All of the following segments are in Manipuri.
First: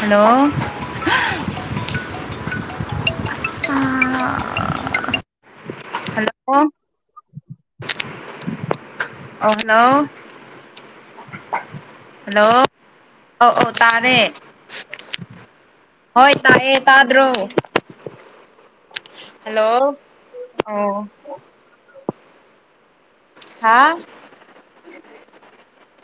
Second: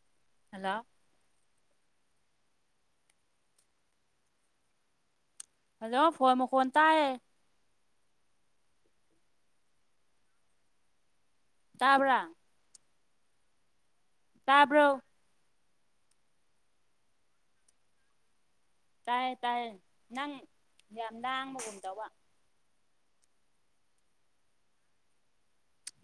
ꯍꯜꯂꯣ ꯑꯁ ꯇꯥ ꯍꯜꯂꯣ ꯐꯣꯟ ꯃꯈ‌ꯣꯜ ꯇꯥꯏ ꯑꯥ ꯍꯜꯂꯣ ꯇꯥꯕ꯭ꯔꯥ ꯍꯜꯂꯣ ꯑꯧ ꯑꯧ ꯇꯥꯔꯦ ꯇꯥꯕ꯭ꯔꯣ ꯍꯣꯏ ꯇꯥꯏꯌꯦ ꯇꯥꯗ꯭ꯔꯣ ꯇꯥꯏ ꯇꯥꯏ ꯍꯜꯂꯣ ꯅꯪ ꯑꯣ ꯌꯥꯝ ꯂꯥꯡꯕꯒꯨꯝ ꯇꯧꯕ ꯍꯥꯥ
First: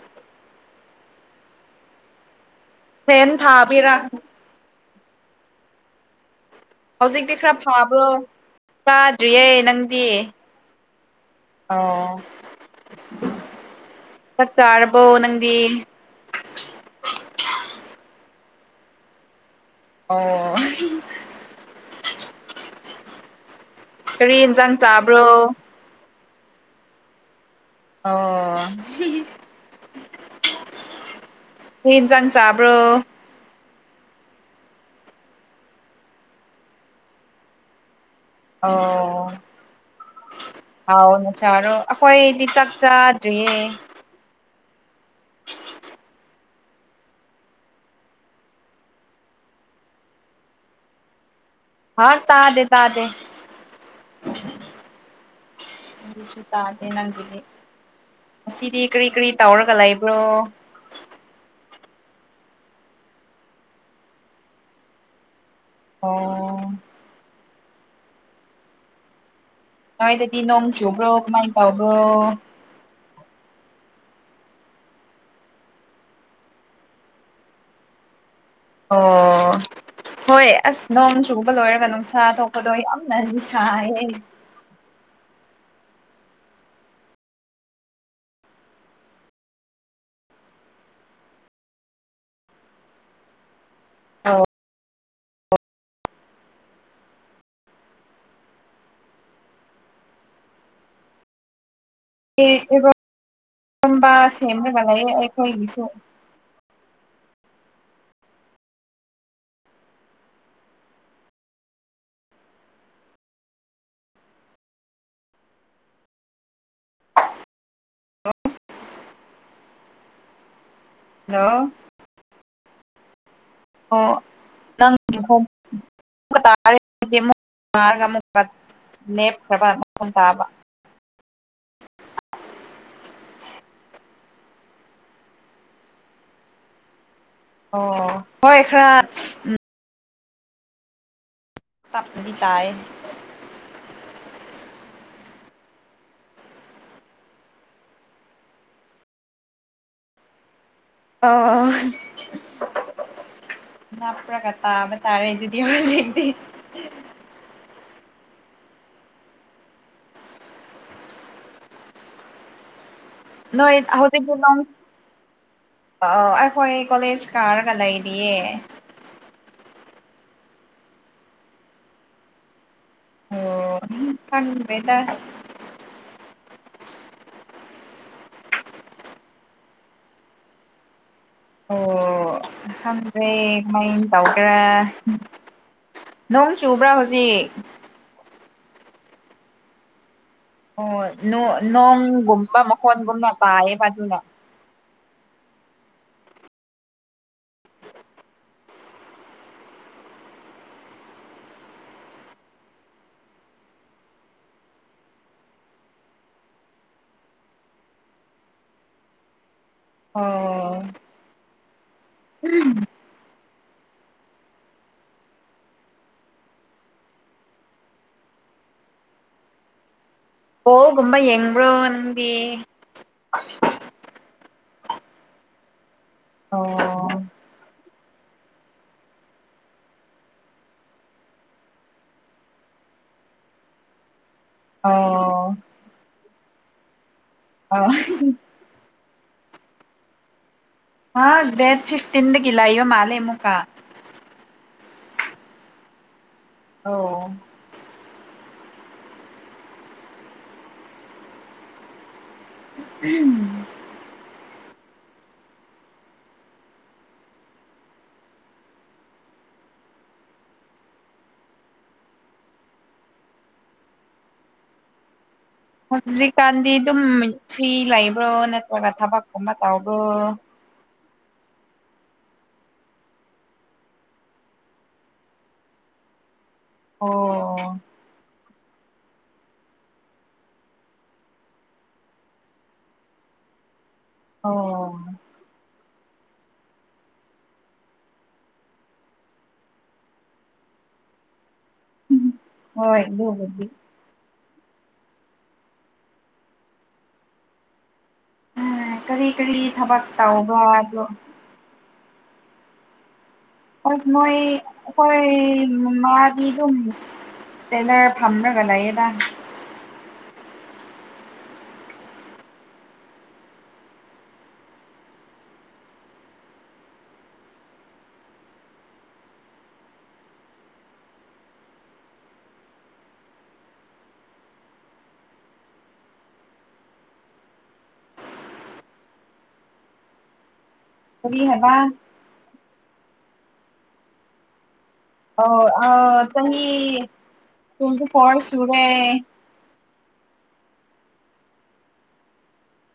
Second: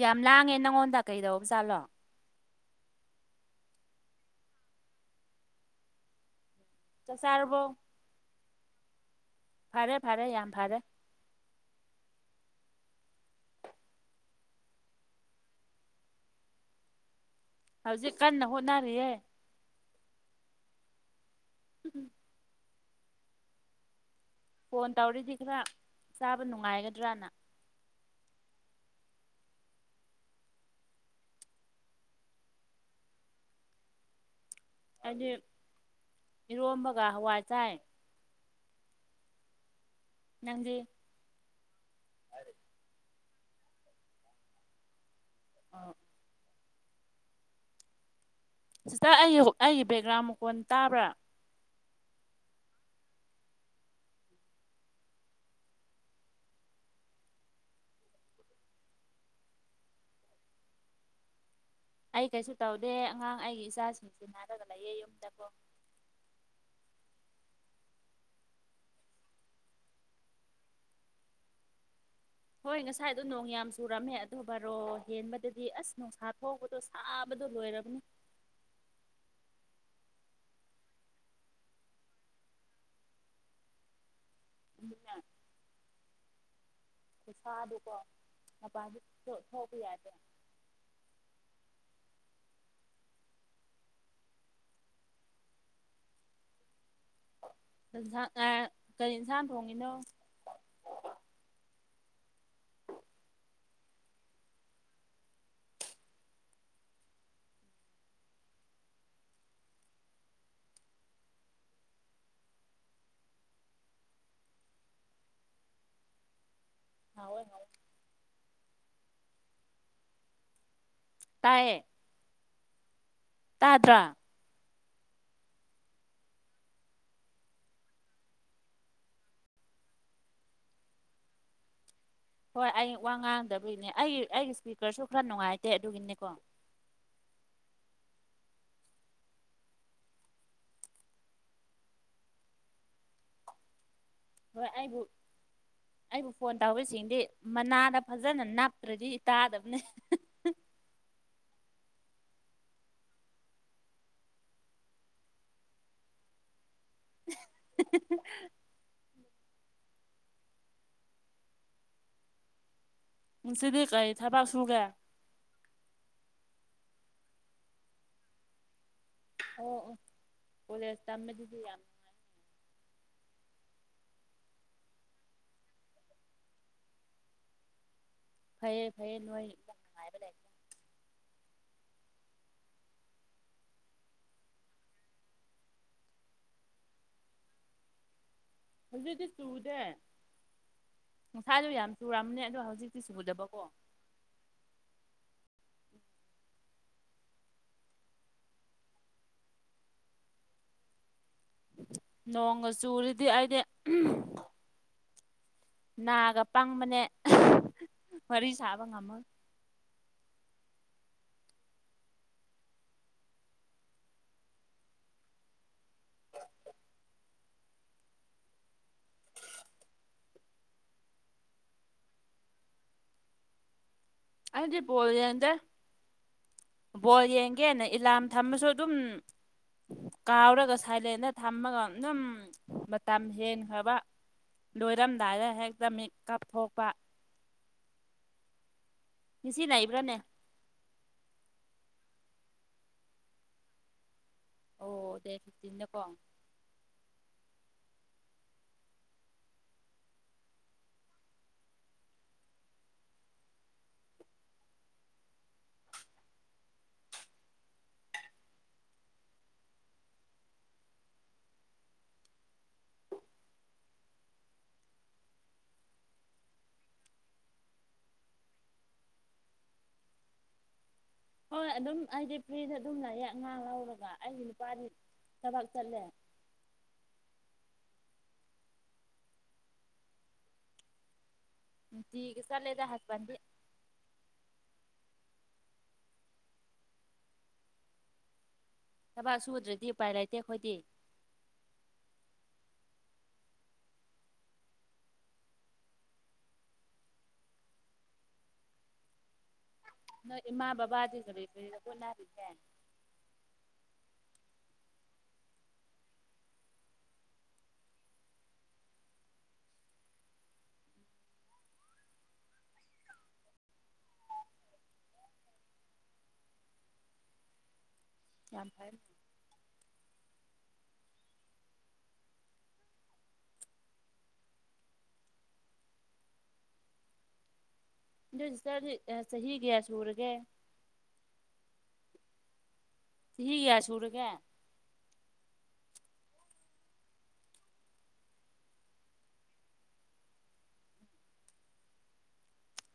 ꯌꯥꯝ ꯂꯥꯡꯉꯦ ꯅꯪꯉꯣꯟꯗ ꯀꯩꯗꯧꯕ ꯖꯥꯠꯂꯣ ꯐꯦꯟ ꯊꯥꯕꯤꯔ ꯆꯥꯛ ꯍꯧꯖꯤꯛꯇꯤ ꯈꯔ ꯆꯥꯔꯕꯣ ꯐꯥꯕ꯭ꯔꯣ ꯀꯥꯗ꯭ꯔꯤꯌꯦ ꯐꯔꯦ ꯅꯪꯗꯤ ꯐꯔꯦ ꯌꯥꯝ ꯐꯔꯦ ꯑꯧ ꯆꯥꯛ ꯆꯥꯔꯕꯣ ꯅꯪꯗꯤ ꯍꯧꯖꯤꯛ ꯀꯟꯅ ꯍꯣꯠꯅꯔꯤꯌꯦ ꯑꯣ ꯎꯝ ꯀꯔꯤ ꯌꯦꯟꯖꯥꯡ ꯐꯣꯟ ꯆꯥꯕ꯭ꯔꯣ ꯇꯧꯔꯤꯗꯤ ꯈꯔ ꯆꯥꯕ ꯅꯨꯡꯉꯥꯏꯒꯗ꯭ꯔꯅ ꯑꯣ ꯃꯤꯟꯖꯥꯡ ꯆꯥꯕ꯭ꯔꯣ ꯍꯥꯏꯗꯤ ꯏꯔꯣꯝꯕꯒ ꯍꯋꯥꯏ ꯆꯥꯏ ꯑꯣ ꯅꯪꯖꯦ ꯍꯥꯎ ꯅ ꯁꯥꯥꯔꯣ ꯑꯩꯈꯣꯏꯗꯤ ꯆꯥꯛ ꯆꯥꯗ꯭ꯔꯤꯌꯦ ꯁꯤꯁꯇꯔ ꯑꯩꯒꯤ ꯑꯩꯒꯤ ꯕꯦꯛꯒ꯭ꯔꯥꯎꯟ ꯃꯈꯣꯟ ꯇꯥꯕ꯭ꯔꯥ ꯍꯥꯎ ꯇꯥꯗꯦ ꯇꯥꯗꯦ ꯁꯨꯨ ꯇꯥꯗꯦ ꯅꯪꯒꯤꯗꯤ ꯉꯁꯤꯗꯤ ꯀꯔꯤ ꯀꯔꯤ ꯇꯧꯔꯒ ꯂꯩꯕ꯭ꯔꯣ ꯑꯩ ꯀꯩꯁꯨ ꯇꯧꯗꯦ ꯑꯉꯥꯡ ꯑꯩꯒꯤ ꯏꯆꯥꯁꯤꯡꯁꯤ ꯅꯥꯔꯒ ꯂꯩꯌꯦ ꯌꯨꯝꯗꯀꯣ ꯑꯣ ꯅꯣꯏ ꯗꯗꯤ ꯅꯣꯡꯆꯨꯕꯔꯣ ꯀꯃꯥꯏ ꯇꯧꯕꯔꯣ ꯍꯣꯏ ꯉꯁꯥꯏꯗꯣ ꯅꯣꯡ ꯌꯥꯝ ꯆꯨꯔꯝꯃꯦ ꯑꯗꯣ ꯕꯥꯔꯣ ꯍꯦꯟꯕꯗꯗꯤ ꯑꯁ ꯅꯨꯡꯁꯥ ꯊꯣꯛꯄꯗꯣ ꯁꯥꯕꯗ ꯂꯣꯏꯔꯝꯅꯤ ꯑꯣ ꯍꯣꯏ ꯑꯁ ꯅꯣꯡ ꯆꯨꯕ ꯂꯣꯏꯔꯒ ꯅꯨꯡꯁꯥ ꯊꯣꯛꯄꯗꯣ ꯌꯥꯝꯅ ꯁꯥꯏꯌꯦ ꯑꯩ ꯎꯝ ꯄꯩꯁꯥꯗꯨꯀꯣ ꯃꯄꯥꯟꯁꯨ ꯊꯣꯛꯄ ꯌꯥꯗꯦ ꯑ ꯟꯥꯡ ꯀꯔꯤ ꯏꯟꯁꯥꯡ ꯊꯣꯡꯉꯤꯅꯣ ꯑꯦ ꯑꯦꯕ ꯍꯕ ꯁꯦꯝꯔꯕ ꯂꯩ ꯑꯩꯈꯣꯏ ꯏꯂꯤꯁꯨ ꯍꯥꯎꯋꯦ ꯍꯥꯎꯋꯦ ꯑꯣ ꯍꯜꯂꯣ ꯇꯥꯏꯌꯦ ꯇꯥꯗ꯭ꯔꯥ ꯑꯣ 'inaudible' ꯅꯦꯞ꯭ꯔꯕ ꯃꯈꯣꯟ ꯇꯥꯕ ꯍꯣꯏ ꯑꯩ ꯋꯥ ꯉꯥꯡꯗꯕꯒꯤꯅꯦ ꯑꯩꯒꯤ ꯑꯩꯒꯤ ꯏꯁꯄꯤꯀꯔꯁꯨ ꯈꯔ ꯅꯨꯡꯉꯥꯏꯇꯦ ꯑꯗꯨꯒꯤꯅꯦꯀꯣ ꯑꯣ ꯍꯣꯏ ꯈꯔ ꯎ ꯇꯞꯅꯗꯤ ꯇꯥꯌꯦ ꯍꯣꯏ ꯑꯩꯕꯨ ꯑꯩꯕꯨ ꯐꯣꯟ ꯇꯧꯔꯤꯁꯤꯡꯗꯤ ꯃꯅꯥꯗ ꯐꯖꯅ ꯅꯞꯇ꯭ꯔꯗꯤ ꯇꯥꯗꯕꯅꯦ ꯑꯣ ꯅꯄꯔꯒ ꯇꯥꯕ ꯇꯥꯔꯦꯗꯨꯗꯤ ꯍꯣꯔꯦꯟꯗꯤ ꯎꯝ ꯅꯣꯛꯄ ꯅꯣꯏ ꯉꯁꯤꯗꯤ ꯀꯔꯤ ꯍꯧꯖꯤꯛꯗꯤ ꯊꯕꯛ ꯗꯝ ꯁꯨꯒꯦ ꯑ ꯑꯩꯈꯣꯏ ꯀꯣꯂꯦꯖ ꯀꯥꯔꯒ ꯂꯩꯔꯤꯌꯦ ꯑꯣ ꯑꯣ ꯀꯣꯂꯦꯁ ꯇꯝꯕꯖꯤꯖꯨ ꯌꯥꯝ ꯑꯣ ꯈꯪꯗꯔꯦꯗ ꯐꯩꯌꯦ ꯐꯩꯌꯦ ꯅꯣꯏ ꯌꯥꯝ ꯉꯥꯏꯕ ꯂꯩ ꯑꯣ ꯈꯪꯗꯔꯦ ꯀꯔꯝ ꯇꯧꯒꯦꯔ ꯅꯣꯡ ꯆꯨꯕ꯭ꯔꯥ ꯍꯧꯖꯤꯛ ꯍꯧꯖꯤꯛꯇꯤ ꯆꯨꯗꯦ ꯑꯣ ꯉꯁꯥꯏꯗꯣ ꯌꯥꯝ ꯆꯨꯔꯝꯕꯅꯦ ꯑꯗꯣ ꯅꯣꯡꯒꯨꯝꯕ ꯍꯧꯖꯤꯛꯇꯤ ꯃꯈꯣꯟꯒꯨꯝꯅ ꯆꯨꯗꯦꯕꯀꯣ [unintelligible] ꯅꯣꯡꯒ ꯆꯨꯔꯗꯤ ꯑꯩꯗꯤ ꯅꯥꯒ ꯄꯪꯕꯅꯦ ꯋꯥꯔꯤ ꯁꯥꯕ ꯉꯝꯃꯣꯏ ꯑꯣ ꯎꯝ ꯑꯣ ꯀꯨꯝꯕ ꯌꯦꯡꯕ꯭ꯔꯣ ꯅꯪꯗꯤ ꯑꯗꯤ ꯕꯣꯜ ꯌꯦꯡꯗꯦ ꯑꯣ ꯕꯣꯜ ꯌꯦꯡꯒꯦꯅ ꯑꯦꯂꯥꯝ ꯊꯝꯃꯁꯨ ꯑꯗꯨꯝ ꯀꯥꯎꯔꯒ ꯁꯥꯏꯂꯦꯟꯗ ꯊꯝꯃꯒ ꯑꯗꯨꯝ ꯃꯇꯝ ꯍꯦꯟꯈ꯭ꯔꯕ ꯂꯣꯏꯔꯝꯗꯥꯏꯗ ꯑꯣ ꯍꯦꯛꯇ ꯃꯤꯠꯀꯞ ꯊꯣꯛꯄ [unintelligible] ꯉꯁꯤ ꯂꯩꯏꯕ꯭ꯔꯥꯅꯦ ꯍꯥ ꯗꯦꯠ ꯐꯤꯐꯇꯤꯟꯗꯒꯤ ꯂꯩꯕ ꯃꯥꯂꯦ ꯑꯃꯨꯛꯀꯥ ꯑꯣ ꯗꯦꯠ ꯐꯤꯐꯇꯤꯟꯗꯀꯣ ꯑꯣ ꯎꯝ ꯍꯧꯖꯤꯛꯀꯥꯟꯗꯤ ꯑꯗꯨꯝ ꯐ꯭ꯔꯤ ꯂꯩꯕ꯭ꯔꯣ ꯅꯠꯇ꯭ꯔꯒ ꯊꯕꯛꯀꯨꯝꯕ ꯇꯧꯕ꯭ꯔꯣ ꯍꯣꯏ ꯑꯗꯨꯝ ꯑꯩꯗꯤ ꯐ꯭ꯔꯤꯗ ꯑꯗꯨꯝ ꯂꯥꯏꯌꯦ ꯑꯉꯥꯡ ꯂꯧꯔꯒ ꯑꯩꯒꯤ ꯅꯨꯄꯥꯗꯤ ꯊꯕꯛ ꯆꯠꯂꯦ ꯑꯣ ꯅꯨꯡꯇꯤ ꯒꯤ ꯆꯠꯂꯦꯗ ꯍꯔꯕꯠꯇꯤ ꯑꯣ ꯊꯕꯛ ꯁꯨꯗ꯭ꯔꯗꯤ ꯎꯄꯥꯏ ꯂꯩꯇꯦ ꯑꯩꯈꯣꯏꯗꯤ ꯍꯣꯏ ꯑꯗꯨꯕꯨꯗꯤ ꯎꯝ ꯀꯔꯤ ꯀꯔꯤ ꯊꯕꯛ ꯅꯣꯏ ꯇꯧꯕ꯭ꯔꯥ ꯏꯃꯥ ꯑꯗꯣ ꯕꯕꯥꯗꯤ ꯀꯔꯤ ꯀꯔꯤ ꯍꯣꯠꯅꯔꯤꯒꯦ ꯃꯣꯏ ꯑꯩꯈꯣꯏ ꯃꯥꯥꯃꯥꯗꯤ ꯇꯦꯂꯔ ꯐꯥꯝꯔꯒ ꯂꯩꯌꯦꯗ ꯌꯥꯝ ꯐꯩ ꯑꯗꯨ ꯁꯤꯖꯇꯔꯗꯤ ꯆꯍꯤ ꯀꯌꯥ ꯁꯨꯔꯒꯦ ꯀꯔꯤ ꯍꯥꯏꯕ ꯆꯍꯤ ꯀꯌꯥ ꯁꯨꯔꯒꯦ ꯑꯣ ꯑꯥ ꯆꯍꯤ ꯇꯣꯟꯇꯤꯐꯣꯔ ꯁꯨꯔꯦ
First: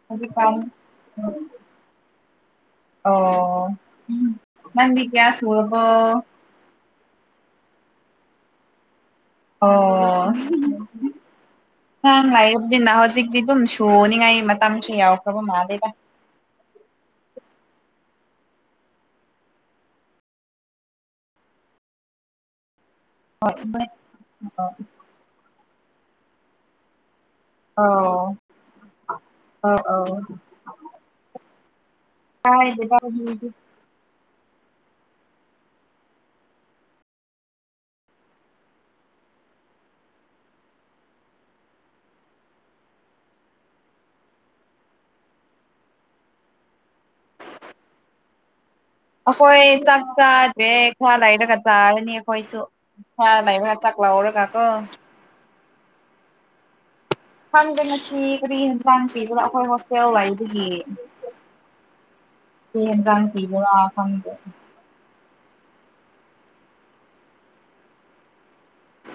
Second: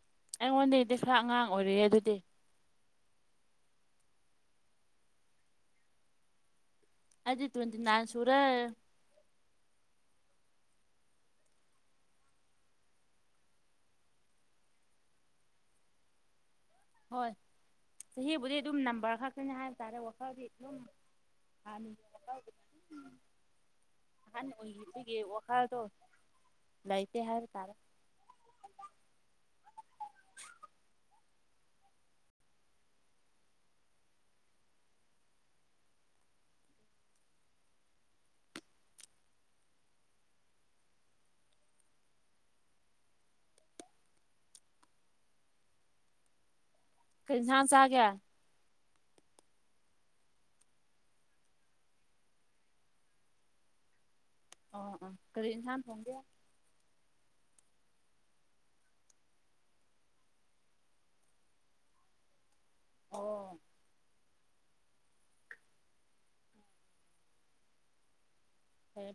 ꯍꯧꯖꯤꯛꯀꯥꯟ ꯑꯩꯉꯣꯟꯗꯩꯗꯤ ꯈꯔ ꯑꯉꯥꯡ ꯑꯣꯏꯔꯤꯌꯦ ꯑꯗꯨꯗꯤ ꯑꯣ ꯅꯪꯗꯤ ꯀꯌꯥ ꯁꯨꯔꯕꯣ ꯑꯩꯗꯤ ꯇꯣꯟꯇꯤꯅꯥꯏ ꯁꯨꯔꯦ ꯑꯣ ꯅꯍꯥꯟ ꯂꯥꯛꯏꯕꯅꯤꯅ ꯍꯧꯖꯤꯛꯇꯤ ꯑꯗꯨꯝ ꯁꯨꯅꯤꯉꯥꯏ ꯃꯇꯝꯁꯨ ꯌꯥꯎꯈ꯭ꯔꯕ ꯃꯥꯜꯂꯦꯗ ꯍꯣꯏ ꯆꯍꯤꯕꯨꯗꯤ ꯑꯗꯨꯝ ꯅꯝꯕꯔ ꯈꯛꯇꯅꯤ ꯍꯥꯏꯕ ꯇꯥꯔꯦ ꯋꯥꯈꯜꯗꯤ ꯑꯗꯨꯝ [unintelligible] ꯍꯣꯏ ꯍꯣꯏ ꯑꯍꯟ ꯑꯣꯒꯤꯕꯒꯤ ꯋꯥꯈꯜꯗꯣ ꯂꯩꯇꯦ ꯍꯥꯏꯕ ꯇꯥꯔꯦ ꯑꯣ ꯑꯣ ꯑꯣ [unintelligible] ꯀꯔꯤ ꯏꯟꯁꯥꯡ ꯆꯥꯒꯦ ꯑꯩꯈꯣꯏ ꯆꯥꯛ ꯆꯥꯗ꯭ꯔꯦ ꯈꯔ ꯂꯩꯔꯒ ꯆꯥꯔꯅꯤ ꯑꯩꯈꯣꯏꯁꯨ ꯈꯔ ꯂꯩꯕꯒ ꯆꯥꯛ ꯂꯧꯔꯒ ꯀꯣ ꯑꯣ ꯑꯥ ꯀꯔꯤ ꯏꯟꯁꯥꯡ ꯊꯣꯡꯒꯦ ꯈꯪꯗꯦ ꯉꯁꯤ ꯀꯔꯤ ꯏꯟꯖꯥꯡ ꯄꯤꯕꯅꯣ ꯑꯩꯈꯣꯏ ꯍꯣꯁꯇꯦꯜ ꯂꯩꯕꯒꯤ [inaudible] ꯀꯔꯤ ꯏꯟꯖꯥꯡ ꯑꯣ ꯄꯤꯕꯅꯣ ꯈꯥꯪꯗꯦ ꯐꯩ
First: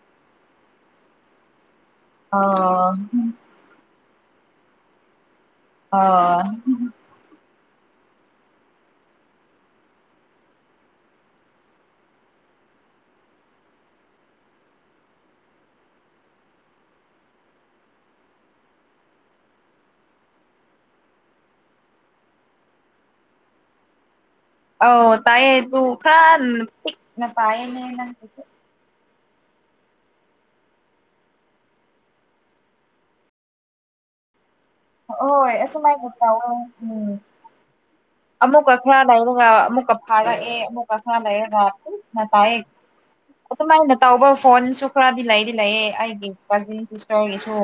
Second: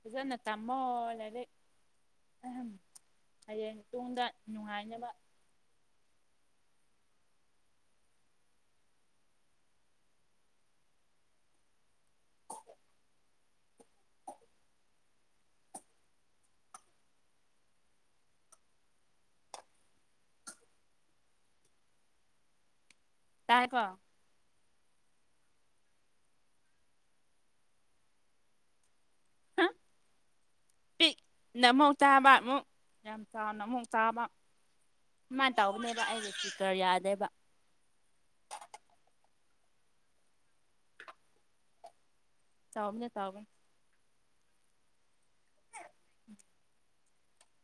ꯐꯖꯅ ꯇꯝꯃꯣ ꯂꯥꯏꯔꯤꯛ ꯑꯥ ꯍꯌꯦꯡ ꯇꯨꯡꯗ ꯅꯨꯡꯉꯥꯏꯅꯕ ꯑꯣ ꯇꯥꯏꯀꯣ ꯑꯧ ꯇꯥꯏꯌꯦ ꯑꯗꯣ ꯈ꯭ꯔ ꯄꯤꯛꯅ ꯇꯥꯏꯌꯦ ꯅꯪ ꯍꯥ ꯄꯤꯛꯅ ꯑꯃꯨꯛ ꯇꯥꯕ ꯑꯃꯨꯛ ꯌꯥꯝ ꯆꯥꯎꯅ ꯑꯃꯨꯛ ꯇꯥꯕ ꯍꯣꯏ ꯑꯗꯨꯃꯥꯏ ꯇꯧꯕꯅꯦꯕ ꯑꯁꯨꯃꯥꯏꯅ ꯑꯩꯁ ꯇꯧꯋꯦ ꯏꯁꯄꯤꯀꯔ ꯎꯝ ꯌꯥꯗꯦꯕ ꯑꯃꯨꯛꯀ ꯈꯔ ꯂꯩꯔꯒ ꯑꯃꯨꯛ ꯑ ꯐꯔꯛ ꯑꯦ ꯑꯃꯨꯛ ꯑ ꯈꯔ ꯂꯩꯔꯒ ꯐꯔꯛ ꯑꯦ ꯇꯧꯕꯅꯦ ꯇꯧꯕꯅꯦ ꯑꯗꯨꯃꯥꯏꯅ ꯇꯧꯕ ꯐꯣꯟꯁꯨ ꯈꯔꯗꯤ ꯂꯩꯗꯤ ꯂꯩꯌꯦ ꯑꯩꯒꯤ ꯈꯣꯜꯖꯦꯟ ꯁꯤꯁꯨ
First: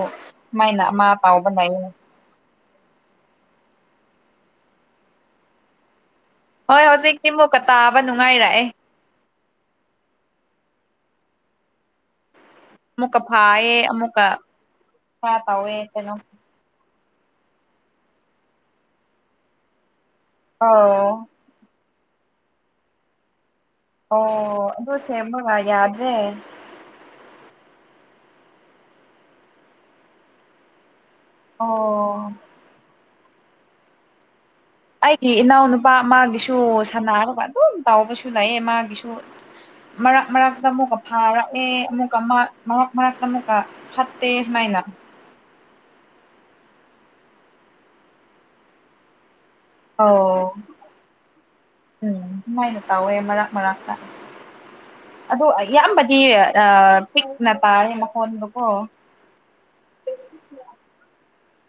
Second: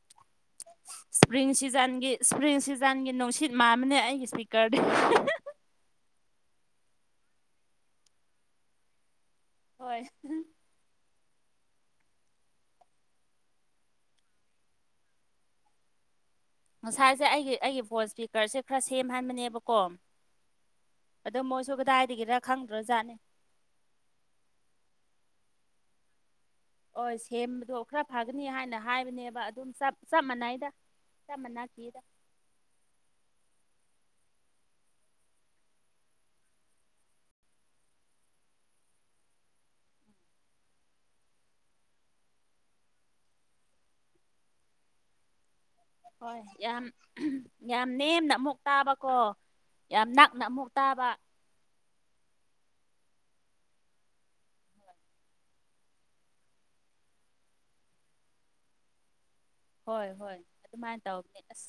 ꯏꯁꯄ꯭ꯔꯤꯡ ꯁꯤꯖꯟꯒꯤ ꯏꯁꯄ꯭ꯔꯤꯡ ꯁꯤꯖꯟꯒꯤ ꯅꯨꯡꯁꯤꯠ ꯃꯥꯥꯟꯕꯅꯦ ꯑꯩꯒꯤ ꯏꯁꯄꯤꯀꯔꯗꯤ ꯍꯣꯏ ꯍꯧꯖꯤꯛꯇꯤ ꯑꯃꯨꯛꯀ ꯇꯥꯕ ꯅꯨꯡꯉꯥꯏꯔꯛꯑꯦ ꯍꯣꯏ ꯑꯃꯨꯛꯀ ꯐꯥꯌꯦ ꯑꯃꯨꯛꯀ ꯈꯔ ꯇꯧꯋꯦ ꯀꯩꯅꯣ ꯉꯁꯥꯏꯁꯦ ꯑꯩꯒꯤ ꯑꯩꯒꯤ ꯐꯣꯟ ꯏꯁꯄꯤꯀꯔꯁꯦ ꯈꯔ ꯁꯦꯝꯍꯟꯕꯅꯦꯕꯀꯣ ꯑꯣ ꯑꯗꯣ ꯃꯣꯏꯁꯨ ꯀꯗꯥꯏꯗꯒꯤꯔ ꯈꯪꯗ꯭ꯔꯖꯥꯠꯅꯤ ꯑꯣ ꯑꯗꯨ ꯁꯦꯝꯃꯒ ꯌꯥꯗ꯭ꯔꯦ ꯑꯣ ꯁꯦꯝꯕꯗꯣ ꯈꯔ ꯐꯒꯅꯤ ꯍꯥꯏꯅ ꯍꯥꯏꯕꯅꯦꯕ ꯑꯗꯨꯝ ꯆꯞ ꯃꯥꯟꯅꯩꯗ ꯆꯞ ꯃꯥꯟꯅꯈꯤꯗ ꯑꯣ ꯑꯩꯒꯤ ꯏꯅꯥꯎꯅꯨꯄꯥ ꯃꯥꯒꯤꯁꯨ ꯁꯥꯅꯔꯒ ꯑꯗꯨꯝ ꯇꯥꯎꯕꯁꯨ ꯂꯩꯌꯦ ꯃꯥꯒꯤꯁꯨ ꯃꯔꯛ ꯃꯔꯛꯇ ꯑꯃꯨꯛꯀ ꯐꯥꯔꯛꯑꯦ ꯑꯃꯨꯛꯀ ꯃꯔꯛ ꯃꯔꯛꯇ ꯑꯃꯨꯛꯀ ꯐꯠꯇꯦ ꯃꯥꯏꯅꯥ ꯍꯣꯏ ꯌꯥꯝ ꯌꯥꯝ ꯅꯦꯝꯅ ꯑꯃꯨꯛ ꯇꯥꯕꯀꯣ ꯌꯥꯝ ꯑꯧ ꯅꯛꯅ ꯑꯃꯨꯛ ꯇꯥꯕ ꯎꯝ ꯑꯗꯨꯃꯥꯏꯅ ꯇꯧꯋꯦ ꯃꯔꯛ ꯃꯔꯛꯇ ꯑꯣ ꯑꯌꯥꯝꯕꯗꯤ ꯄꯤꯛꯅ ꯇꯥꯔꯦ ꯃꯈꯣꯟꯗꯣꯀꯣ ꯍꯣꯏ ꯍꯣꯏ ꯑꯗꯨꯃꯥꯏꯅ ꯇꯧꯕꯅꯦ ꯑꯁ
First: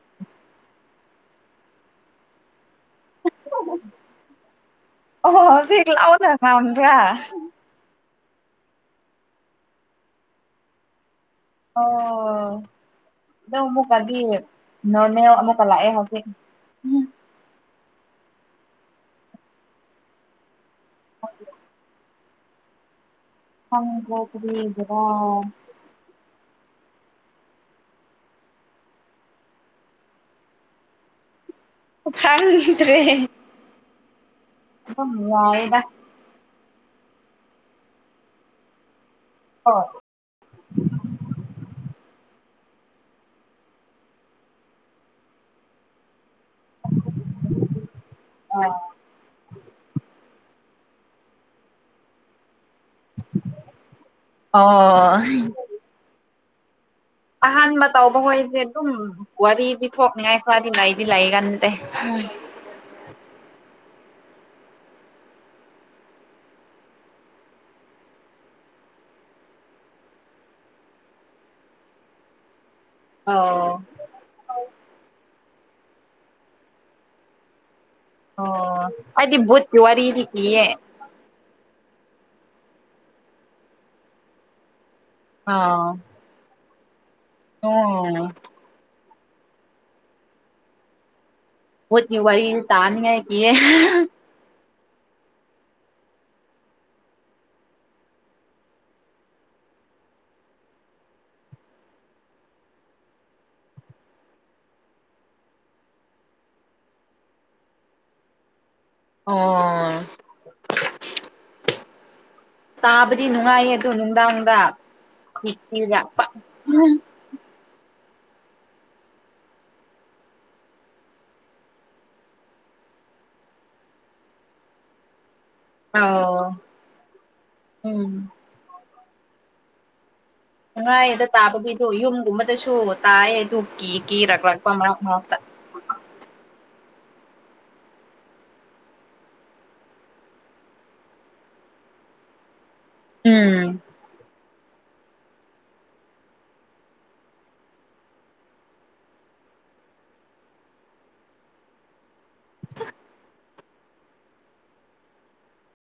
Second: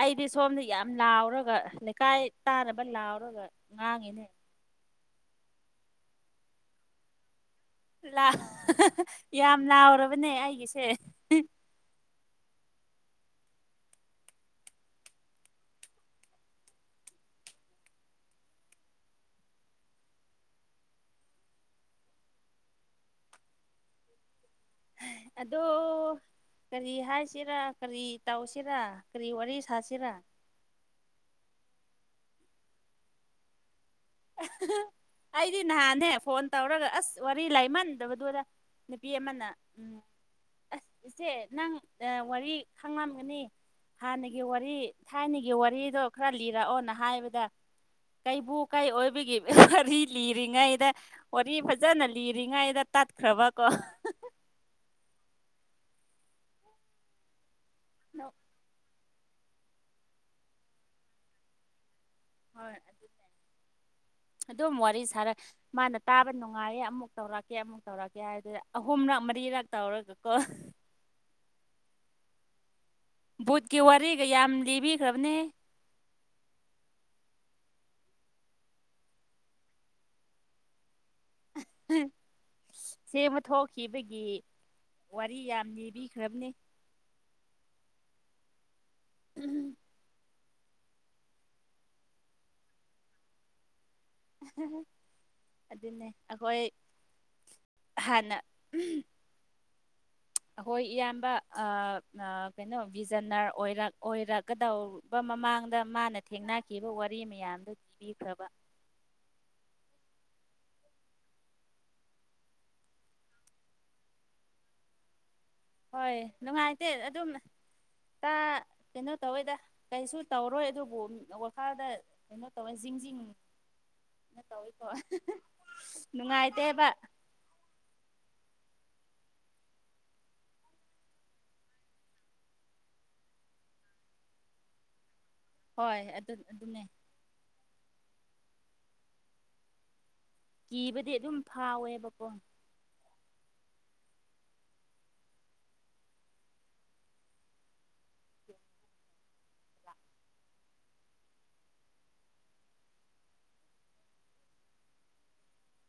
ꯑꯩꯗꯤ ꯁꯣꯝꯗ ꯌꯥꯝ ꯂꯥꯎꯔꯒ ꯂꯩꯀꯥꯏ ꯇꯥꯅꯕ ꯂꯥꯎꯔꯒ ꯉꯥꯡꯉꯤꯅꯦ ꯑꯣ ꯍꯧꯖꯤꯛ ꯂꯥꯎꯅ ꯉꯥꯡꯕꯔꯥ ꯌꯥꯝ ꯂꯥꯎꯔꯕꯅꯦ ꯑꯩꯒꯤꯁꯦ ꯑꯣ ꯑꯗꯣ ꯑꯃꯨꯛꯀꯗꯤ ꯅꯣꯔꯃꯦꯜ ꯑꯃꯨꯛꯀ ꯂꯥꯛꯑꯦ ꯍꯧꯖꯤꯛ ꯎꯝ [unintelligible] ꯍꯪꯒꯦ ꯀꯔꯤ ꯒꯤꯔ ꯑꯗꯣ ꯀꯔꯤ ꯍꯥꯏꯁꯤꯔꯥ ꯀꯔꯤ ꯇꯧꯁꯤꯔꯥ ꯀꯔꯤ ꯋꯥꯔꯤ ꯁꯥꯁꯤꯔꯥ ꯈꯡꯗ꯭ꯔꯦ ꯑꯩꯗꯤ ꯌꯥꯏꯗ ꯅꯍꯥꯟꯅꯦ ꯐꯣꯟ ꯇꯧꯔꯒ ꯑꯁ ꯋꯥꯔꯤ ꯂꯩ ꯃꯟꯗꯕꯗꯨꯗ ꯅꯨꯄꯤ ꯑꯃꯅ ꯀꯣ ꯎꯝ ꯑꯁ ꯏꯆꯦ ꯅꯪ ꯋꯥꯔꯤ ꯈꯪꯂꯝꯒꯅꯤ ꯍꯥꯟꯅꯒꯤ ꯋꯥꯔꯤ ꯊꯥꯏꯅꯒꯤ ꯋꯥꯔꯤꯗꯣ ꯈꯔ ꯂꯤꯔꯛꯑꯣꯅ ꯍꯥꯏꯕꯗ ꯑꯥ ꯀꯩ ꯑꯣꯏꯕꯒꯤ ꯋꯥꯔꯤ ꯂꯤꯔꯤꯉꯩꯗ ꯋꯥꯔꯤ ꯐꯖꯅ ꯂꯤꯔꯤꯉꯩꯗ ꯇꯠꯈ꯭ꯔꯕ ꯀꯣ ꯑꯣ ꯑꯍꯥꯟꯕ ꯇꯧꯕ ꯍꯣꯏꯁꯦ ꯑꯗꯨꯝ ꯋꯥꯔꯤ ꯂꯤꯊꯣꯛꯅꯤꯡꯉꯥꯏ ꯈꯔꯗꯤ ꯂꯩꯗꯤ ꯂꯩꯒꯟꯗꯦ ꯍꯣꯏ ꯑꯗꯨꯝ ꯋꯥꯔꯤ ꯁꯥꯔꯛ ꯃꯥꯅ ꯇꯥꯕ ꯅꯨꯡꯉꯥꯏꯌꯦ ꯑꯃꯨꯛ ꯇꯧꯔꯛꯀꯦ ꯑꯃꯨꯛ ꯇꯧꯔꯛꯀꯦ ꯍꯥꯏꯗꯨꯗꯤ ꯑꯍꯨꯝꯔꯛ ꯃꯔꯤꯔꯛ ꯇꯧꯔꯒ ꯀꯣ ꯑꯣ ꯚꯨꯠꯀꯤ ꯋꯥꯔꯤꯒ ꯌꯥꯝ ꯂꯤꯕꯤꯈ꯭ꯔꯕꯅꯦ ꯑꯣ ꯑꯩꯗꯤ ꯚꯨꯠꯀꯤ ꯋꯥꯔꯤꯗꯤ ꯀꯤꯌꯦ ꯑꯁꯦꯡꯕ ꯊꯣꯛꯈꯤꯕꯒꯤ ꯋꯥꯔꯤ ꯌꯥꯝ ꯑꯥ ꯂꯤꯕꯤꯈ꯭ꯔꯕꯅꯦ ꯑꯣ ꯎꯝ ꯎꯝ ꯚꯨꯠꯀꯤ ꯋꯥꯔꯤ ꯇꯥꯅꯤ ꯍꯥꯏ ꯀꯤꯌꯦ ꯑꯗꯨꯅꯦ ꯑꯩꯈꯣꯏ ꯍꯥꯟꯅ ꯑꯩꯈꯣꯏ ꯏꯌꯥꯝꯕ ꯀꯩꯅꯣ ꯚꯤꯖꯟꯅꯔ ꯑꯣꯏꯔꯛ ꯑꯣꯏꯔꯛꯀꯗꯧ ꯃꯃꯥꯡꯗ ꯃꯥꯅ ꯊꯦꯡꯅꯈꯤꯕ ꯋꯥꯔꯤ ꯃꯌꯥꯝꯗꯣ ꯄꯤꯕꯤꯈ꯭ꯔꯕ ꯑꯣ ꯇꯥꯕꯗꯤ ꯅꯨꯡꯉꯥꯏꯌꯦ ꯑꯗꯣ ꯅꯨꯡꯗꯥꯡꯗ ꯍꯣꯏ ꯀꯤꯔꯞꯄ ꯑ ꯀꯩꯅꯣ ꯇꯧꯋꯦꯗ ꯀꯩꯁꯨ ꯇꯧꯔꯣꯏ ꯑꯗꯨꯕꯨ ꯋꯥꯈꯜꯗ ꯀꯩꯅꯣ ꯇꯧꯋꯦ ꯖꯤꯡꯖꯤꯡ ꯀꯩꯅꯣ ꯇꯧꯋꯦꯀꯣ ꯑꯧ ꯎꯝ ꯅꯨꯡꯉꯥꯏꯗ ꯇꯥꯕꯒꯤꯗꯣ ꯌꯨꯝꯒꯨꯝꯕꯗꯁꯨ ꯇꯥꯏꯌꯦ ꯑꯗꯨ ꯀꯤ ꯀꯤꯔꯛꯄ ꯃꯔꯛ ꯃꯔꯛꯇ ꯍꯣꯏ ꯑꯗꯨ ꯑꯗꯨꯅꯦ ꯀꯤꯕꯗꯤ ꯑꯗꯨꯝ ꯐꯥꯎꯋꯦꯕꯀꯣ ꯎꯝ [inaudible]